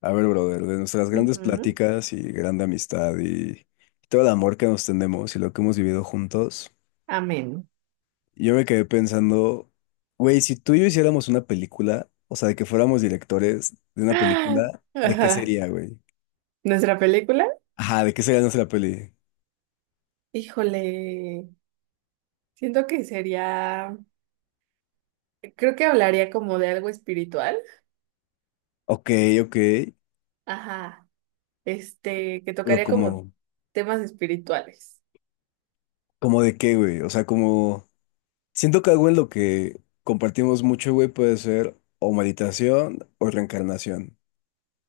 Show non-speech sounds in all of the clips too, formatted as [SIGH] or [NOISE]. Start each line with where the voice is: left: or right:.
left: A ver, brother, de nuestras grandes
right: Ujú.
left: pláticas y grande amistad y todo el amor que nos tenemos y lo que hemos vivido juntos,
right: Amén. [GASPS]
left: yo me quedé pensando, güey, si tú y yo hiciéramos una película, o sea, de que fuéramos directores de una
right: Ah,
left: película, ¿de qué
right: ajá.
left: sería, güey?
right: ¿Nuestra película?
left: Ajá, ¿de qué sería nuestra peli?
right: Híjole, siento que sería, creo que hablaría como de algo espiritual.
left: Ok, ok,
right: Ajá, que
left: ¿pero
right: tocaría como
left: como,
right: temas espirituales.
left: como de qué, güey? O sea, como, siento que algo en lo que compartimos mucho, güey, puede ser o meditación o reencarnación.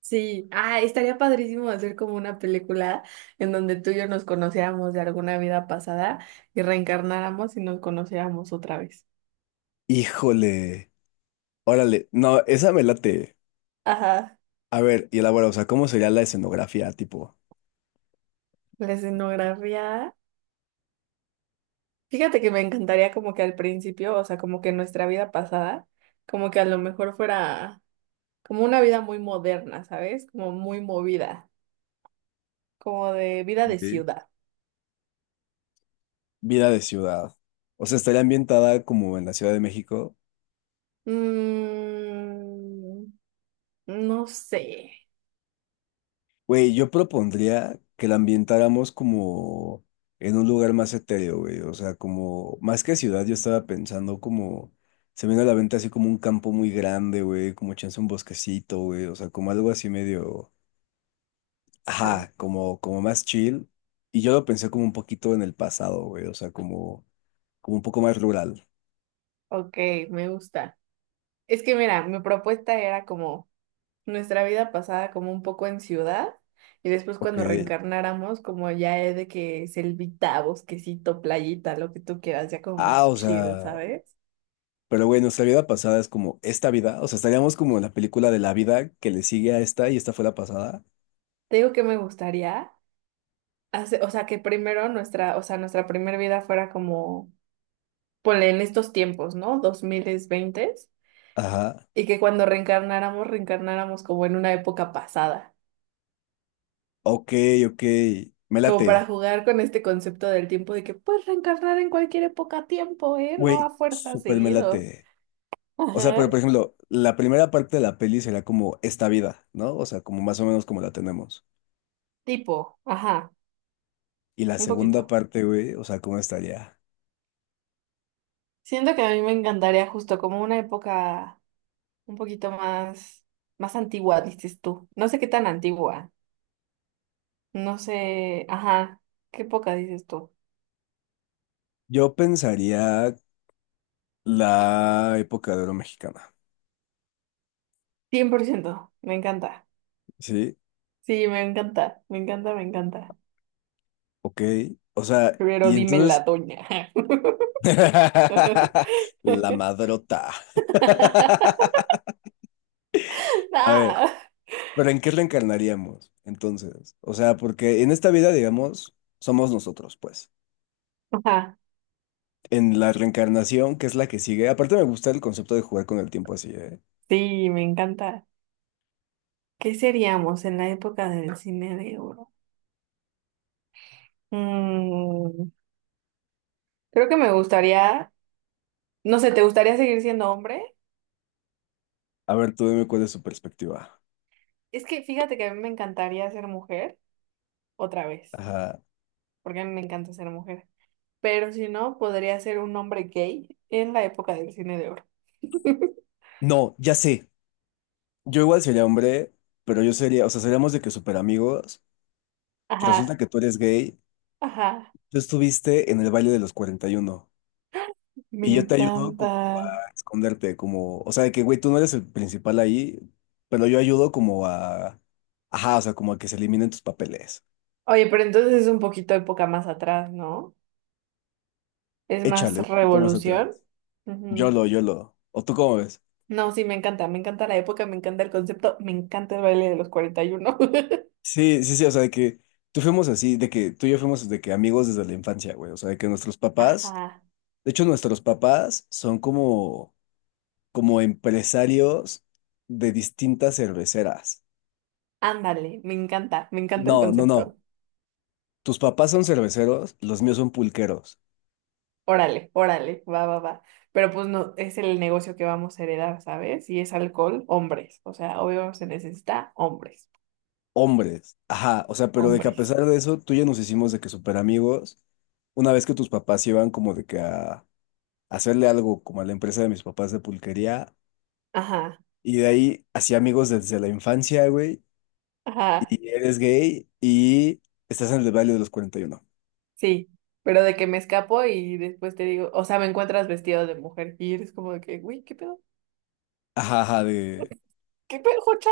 right: Sí, ah, estaría padrísimo hacer como una película en donde tú y yo nos conociéramos de alguna vida pasada y reencarnáramos y nos conociéramos otra vez.
left: Híjole, órale, no, esa me late.
right: Ajá,
left: A ver, y elabora, o sea, ¿cómo sería la escenografía, tipo?
right: la escenografía. Fíjate que me encantaría como que al principio, o sea, como que nuestra vida pasada, como que a lo mejor fuera como una vida muy moderna, ¿sabes? Como muy movida, como de vida de
left: Ok.
right: ciudad.
left: Vida de ciudad. O sea, estaría ambientada como en la Ciudad de México.
right: Mm, no sé.
left: Güey, yo propondría que la ambientáramos como en un lugar más etéreo, güey. O sea, como más que ciudad, yo estaba pensando como se me viene a la venta así como un campo muy grande, güey, como chance un bosquecito, güey. O sea, como algo así medio.
right: Ah,
left: Ajá, como más chill. Y yo lo pensé como un poquito en el pasado, güey. O sea, como un poco más rural.
right: ok, me gusta. Es que mira, mi propuesta era como nuestra vida pasada como un poco en ciudad y después
left: Ok.
right: cuando reencarnáramos como ya es de que selvita, bosquecito, playita, lo que tú quieras, ya como
left: Ah,
right: más
left: o
right: chill,
left: sea.
right: ¿sabes?
left: Pero, güey, nuestra vida pasada es como esta vida. O sea, estaríamos como en la película de la vida que le sigue a esta y esta fue la pasada.
right: Te digo que me gustaría hacer, o sea, que primero nuestra, o sea, nuestra primera vida fuera como, ponle en estos tiempos, ¿no? 2020.
left: Ajá.
right: Y que cuando reencarnáramos, reencarnáramos como en una época pasada,
left: Ok, ok. Me
right: como para
left: late.
right: jugar con este concepto del tiempo de que puedes reencarnar en cualquier época tiempo, ¿eh? No
left: Güey,
right: a fuerza
left: súper me
right: seguido.
left: late. O sea,
right: Ajá.
left: pero por ejemplo, la primera parte de la peli será como esta vida, ¿no? O sea, como más o menos como la tenemos.
right: Tipo, ajá,
left: Y la
right: un
left: segunda
right: poquito.
left: parte, güey, o sea, ¿cómo estaría?
right: Siento que a mí me encantaría justo como una época un poquito más, más antigua, dices tú. No sé qué tan antigua. No sé, ajá, qué poca dices tú.
left: Yo pensaría la época de oro mexicana.
right: Cien por ciento me encanta.
left: Sí,
right: Sí, me encanta, me encanta, me encanta.
left: ok. O sea,
right: Pero
left: y
right: dime la
left: entonces.
right: doña. [LAUGHS]
left: [LAUGHS] La madrota. [LAUGHS] A ver,
right: Ah,
left: pero ¿en qué reencarnaríamos entonces? O sea, porque en esta vida, digamos, somos nosotros, pues.
right: ajá,
left: En la reencarnación, que es la que sigue. Aparte, me gusta el concepto de jugar con el tiempo así, ¿eh?
right: sí, me encanta. ¿Qué seríamos en la época del cine de oro? Mm, creo que me gustaría, no sé, ¿te gustaría seguir siendo hombre?
left: A ver, tú dime cuál es su perspectiva.
right: Es que fíjate que a mí me encantaría ser mujer otra vez,
left: Ajá.
right: porque a mí me encanta ser mujer. Pero si no, podría ser un hombre gay en la época del cine de oro. [LAUGHS]
left: No, ya sé. Yo igual sería hombre, pero yo sería, o sea, seríamos de que super amigos. Resulta
right: Ajá,
left: que tú eres gay.
right: ajá,
left: Tú estuviste en el baile de los 41 y uno
right: me
left: y yo te ayudo
right: encanta.
left: como a esconderte, como, o sea, de que, güey, tú no eres el principal ahí, pero yo ayudo como a, ajá, o sea, como a que se eliminen tus papeles.
right: Oye, pero entonces es un poquito época más atrás, ¿no? Es
left: Échale
right: más
left: un poquito más
right: revolución.
left: atrás. Yo
right: Ujú.
left: lo, yo lo. ¿O tú cómo ves?
right: No, sí, me encanta la época, me encanta el concepto, me encanta el baile de los 41.
left: Sí, sí, sí, o sea, de que tú fuimos así, de que tú y yo fuimos de que amigos desde la infancia, güey, o sea, de que nuestros
right: [LAUGHS]
left: papás,
right: Ajá,
left: de hecho, nuestros papás son como, como empresarios de distintas cerveceras.
right: ándale, me encanta el
left: No, no, no.
right: concepto.
left: Tus papás son cerveceros, los míos son pulqueros,
right: Órale, órale, va, va, va. Pero pues no, es el negocio que vamos a heredar, ¿sabes? Si es alcohol, hombres. O sea, obvio se necesita hombres.
left: hombres, ajá, o sea, pero de que a
right: Hombres.
left: pesar de eso, tú y yo nos hicimos de que súper amigos, una vez que tus papás iban como de que a hacerle algo como a la empresa de mis papás de pulquería,
right: Ajá,
left: y de ahí así amigos desde la infancia, güey,
right: ajá,
left: y eres gay y estás en el Valle de los 41.
right: sí. Pero de que me escapo y después te digo, o sea, me encuentras vestido de mujer y eres como de que, uy, ¿qué pedo?
left: Ajá, ajá, de...
right: ¿Qué pedo, Jocha?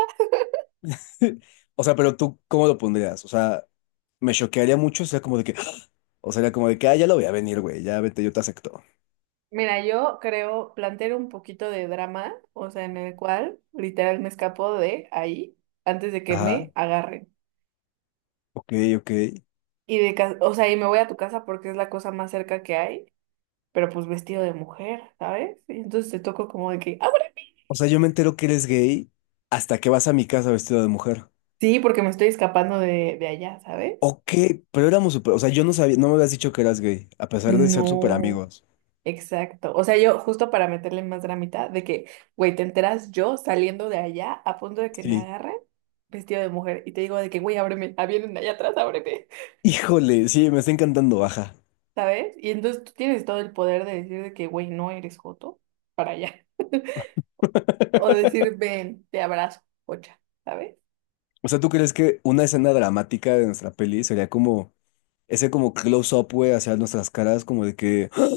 left: [LAUGHS] O sea, pero tú, ¿cómo lo pondrías? O sea, me choquearía mucho, o sea, como de que, [GASPS] o sea, era como de que, ah, ya lo voy a venir, güey, ya vete, yo te acepto.
right: Mira, yo creo plantear un poquito de drama, o sea, en el cual literal me escapo de ahí antes de que
left: Ajá,
right: me agarren.
left: ok, ok.
right: Y de ca- o sea, y me voy a tu casa porque es la cosa más cerca que hay, pero pues vestido de mujer, ¿sabes? Y entonces te toco como de que, "Ábreme".
left: O sea, yo me entero que eres gay hasta que vas a mi casa vestido de mujer.
right: Sí, porque me estoy escapando de allá, ¿sabes?
left: Ok, pero éramos súper, o sea, yo no sabía, no me habías dicho que eras gay, a pesar de ser súper
right: No.
left: amigos.
right: Exacto. O sea, yo justo para meterle más dramita de que, güey, te enteras yo saliendo de allá a punto de que me
left: Sí.
right: agarren vestido de mujer y te digo de que, güey, ábreme, ah, vienen allá atrás, ábreme,
left: Híjole, sí, me está encantando, baja.
right: [LAUGHS] ¿sabes? Y entonces tú tienes todo el poder de decir de que, güey, no eres joto para allá. [LAUGHS] O decir, ven, te abrazo, pocha, ¿sabes?
left: O sea, ¿tú crees que una escena dramática de nuestra peli sería como ese como close-up, güey, hacia nuestras caras, como de que "Ah,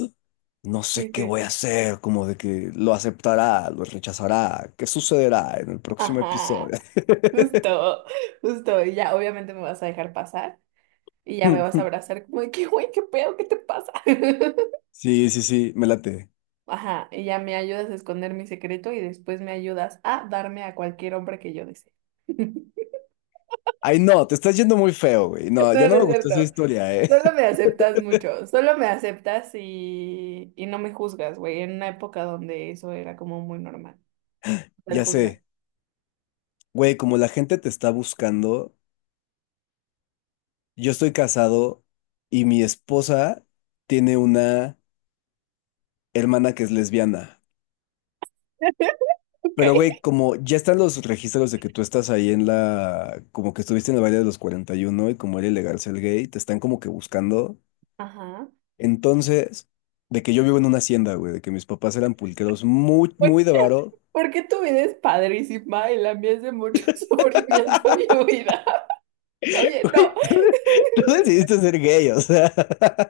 left: no
right: Y
left: sé
right: de
left: qué
right: que,
left: voy a hacer, como de que lo aceptará, lo rechazará, qué sucederá en el próximo episodio"?
right: ajá, justo, justo. Y ya, obviamente me vas a dejar pasar y ya me vas a
left: [LAUGHS]
right: abrazar como de que, güey, ¿qué pedo? ¿Qué te pasa? [LAUGHS]
left: Sí, sí, sí, me late.
right: Ajá, y ya me ayudas a esconder mi secreto y después me ayudas a darme a cualquier hombre que yo desee. [LAUGHS]
left: Ay, no, te estás yendo muy feo, güey. No, ya
right: No,
left: no
right: no
left: me
right: es
left: gustó esa
right: cierto.
left: historia, ¿eh?
right: Solo me aceptas mucho. Solo me aceptas y no me juzgas, güey. En una época donde eso era como muy normal,
left: [LAUGHS]
right: el
left: Ya
right: juzgar.
left: sé, güey, como la gente te está buscando, yo estoy casado y mi esposa tiene una hermana que es lesbiana.
right: [LAUGHS] Ok.
left: Pero, güey, como ya están los registros de que tú estás ahí en la, como que estuviste en el baile de los 41 y uno y como era ilegal ser gay, te están como que buscando.
right: Ajá.
left: Entonces, de que yo vivo en una hacienda, güey, de que mis papás eran pulqueros muy,
right: Pues,
left: muy de varo,
right: ¿por qué tu vida es padrísima y la mía es de mucho [LAUGHS] sufrimiento y huida? [LAUGHS] Oye, no.
left: [LAUGHS] tú
right: [LAUGHS]
left: decidiste ser gay, o sea. [LAUGHS]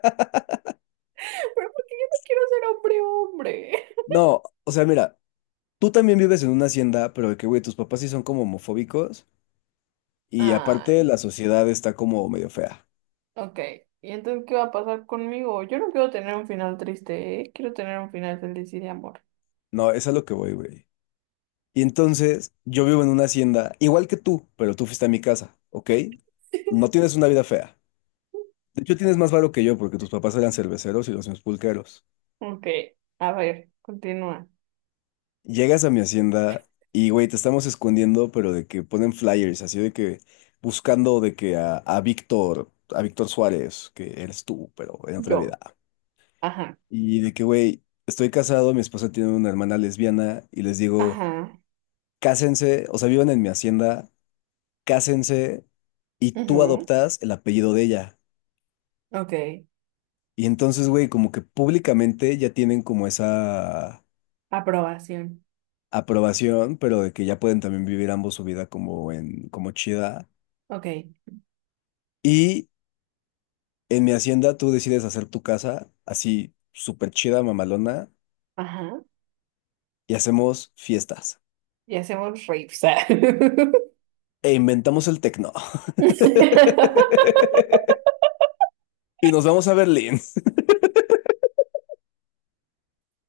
right: Pero porque yo no quiero ser hombre, hombre.
left: No, o sea, mira. Tú también vives en una hacienda, pero de que, güey, tus papás sí son como homofóbicos y aparte
right: Ay.
left: la sociedad está como medio fea.
right: Ok, ¿y entonces qué va a pasar conmigo? Yo no quiero tener un final triste, ¿eh? Quiero tener un final feliz y de amor.
left: No, es a lo que voy, güey. Y entonces yo vivo en una hacienda, igual que tú, pero tú fuiste a mi casa, ¿ok? No tienes una vida fea. De hecho, tienes más varo que yo porque tus papás eran cerveceros y los míos pulqueros.
right: Ok, a ver, continúa.
left: Llegas a mi hacienda y, güey, te estamos escondiendo, pero de que ponen flyers, así de que buscando de que a Víctor Suárez, que eres tú, pero en otra vida.
right: Yo. Ajá.
left: Y de que, güey, estoy casado, mi esposa tiene una hermana lesbiana y les digo,
right: Ajá.
left: cásense, o sea, vivan en mi hacienda, cásense y tú
right: Ujú,
left: adoptas el apellido de ella.
right: ok.
left: Y entonces, güey, como que públicamente ya tienen como esa
right: Aprobación.
left: aprobación, pero de que ya pueden también vivir ambos su vida como en, como chida.
right: Ok.
left: Y en mi hacienda tú decides hacer tu casa así súper chida, mamalona,
right: Ajá.
left: y hacemos fiestas.
right: Y hacemos raves.
left: E inventamos el tecno.
right: [LAUGHS]
left: [LAUGHS] Y nos vamos a Berlín. [LAUGHS]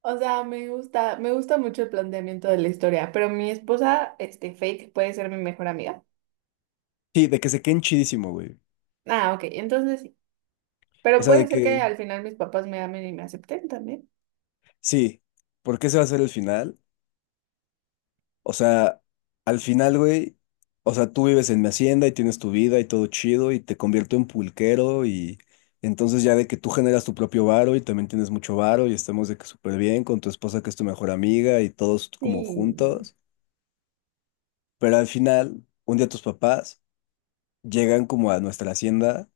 right: O sea, me gusta mucho el planteamiento de la historia, pero mi esposa, Faith, puede ser mi mejor amiga.
left: Sí, de que se queden chidísimo, güey.
right: Ah, ok, entonces sí.
left: O
right: Pero
left: sea, de
right: puede ser
left: que,
right: que al final mis papás me amen y me acepten también.
left: sí, porque ese va a ser el final. O sea, al final, güey, o sea, tú vives en mi hacienda y tienes tu vida y todo chido y te convierto en pulquero y entonces ya de que tú generas tu propio varo y también tienes mucho varo y estamos de que súper bien con tu esposa que es tu mejor amiga y todos como
right: Sí.
left: juntos. Pero al final, un día tus papás llegan como a nuestra hacienda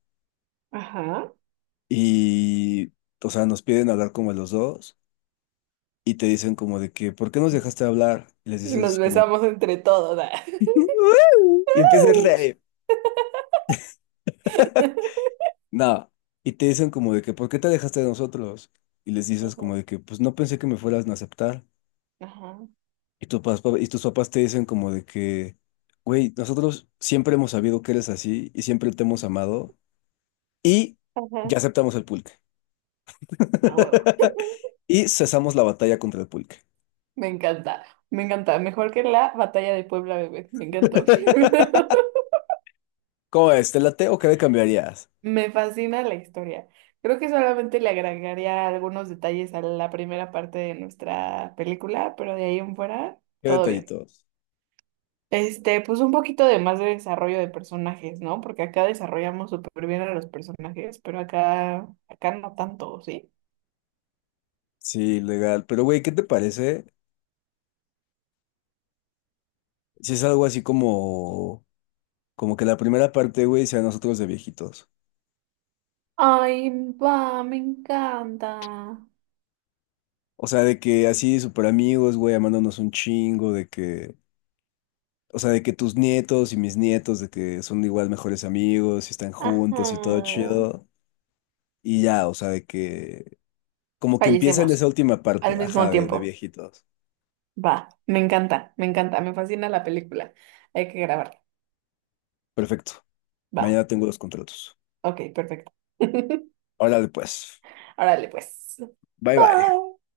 right: Ajá.
left: y, o sea, nos piden hablar como los dos. Y te dicen como de que, ¿por qué nos dejaste hablar? Y les
right: Y nos
left: dices como,
right: besamos entre todos. [LAUGHS] Ah.
left: [LAUGHS] y empiezas a reír. No, y te dicen como de que, ¿por qué te dejaste de nosotros? Y les dices como
right: Ujú.
left: de que, pues no pensé que me fueras a aceptar.
right: Ajá.
left: Y, y tus papás te dicen como de que, güey, nosotros siempre hemos sabido que eres así y siempre te hemos amado y ya
right: Ajá.
left: aceptamos el pulque.
right: A huevo.
left: [LAUGHS] Y cesamos la batalla contra el pulque.
right: Me encanta. Me encanta. Mejor que la batalla de Puebla, bebé. Me encantó.
left: [LAUGHS]
right: [LAUGHS]
left: ¿Cómo es? ¿Te late o qué le cambiarías?
right: Me fascina la historia. Creo que solamente le agregaría algunos detalles a la primera parte de nuestra película, pero de ahí en fuera,
left: ¿Qué
right: todo bien.
left: detallitos?
right: Pues un poquito de más de desarrollo de personajes, ¿no? Porque acá desarrollamos súper bien a los personajes, pero acá, acá no tanto, ¿sí?
left: Sí, legal. Pero, güey, ¿qué te parece? Si es algo así como, como que la primera parte, güey, sea nosotros de viejitos.
right: Ay, va, me encanta.
left: O sea, de que así súper amigos, güey, amándonos un chingo, de que, o sea, de que tus nietos y mis nietos, de que son igual mejores amigos y están
right: Ajá.
left: juntos y todo chido. Y ya, o sea, de que, como que empieza en esa
right: Fallecemos
left: última
right: al
left: parte,
right: mismo
left: ajá, de
right: tiempo.
left: viejitos.
right: Va, me encanta, me encanta, me fascina la película. Hay que grabarla.
left: Perfecto.
right: Va,
left: Mañana tengo los contratos.
right: ok, perfecto. [LAUGHS]
left: Órale, pues.
right: Órale, pues.
left: Bye bye.
right: Bye.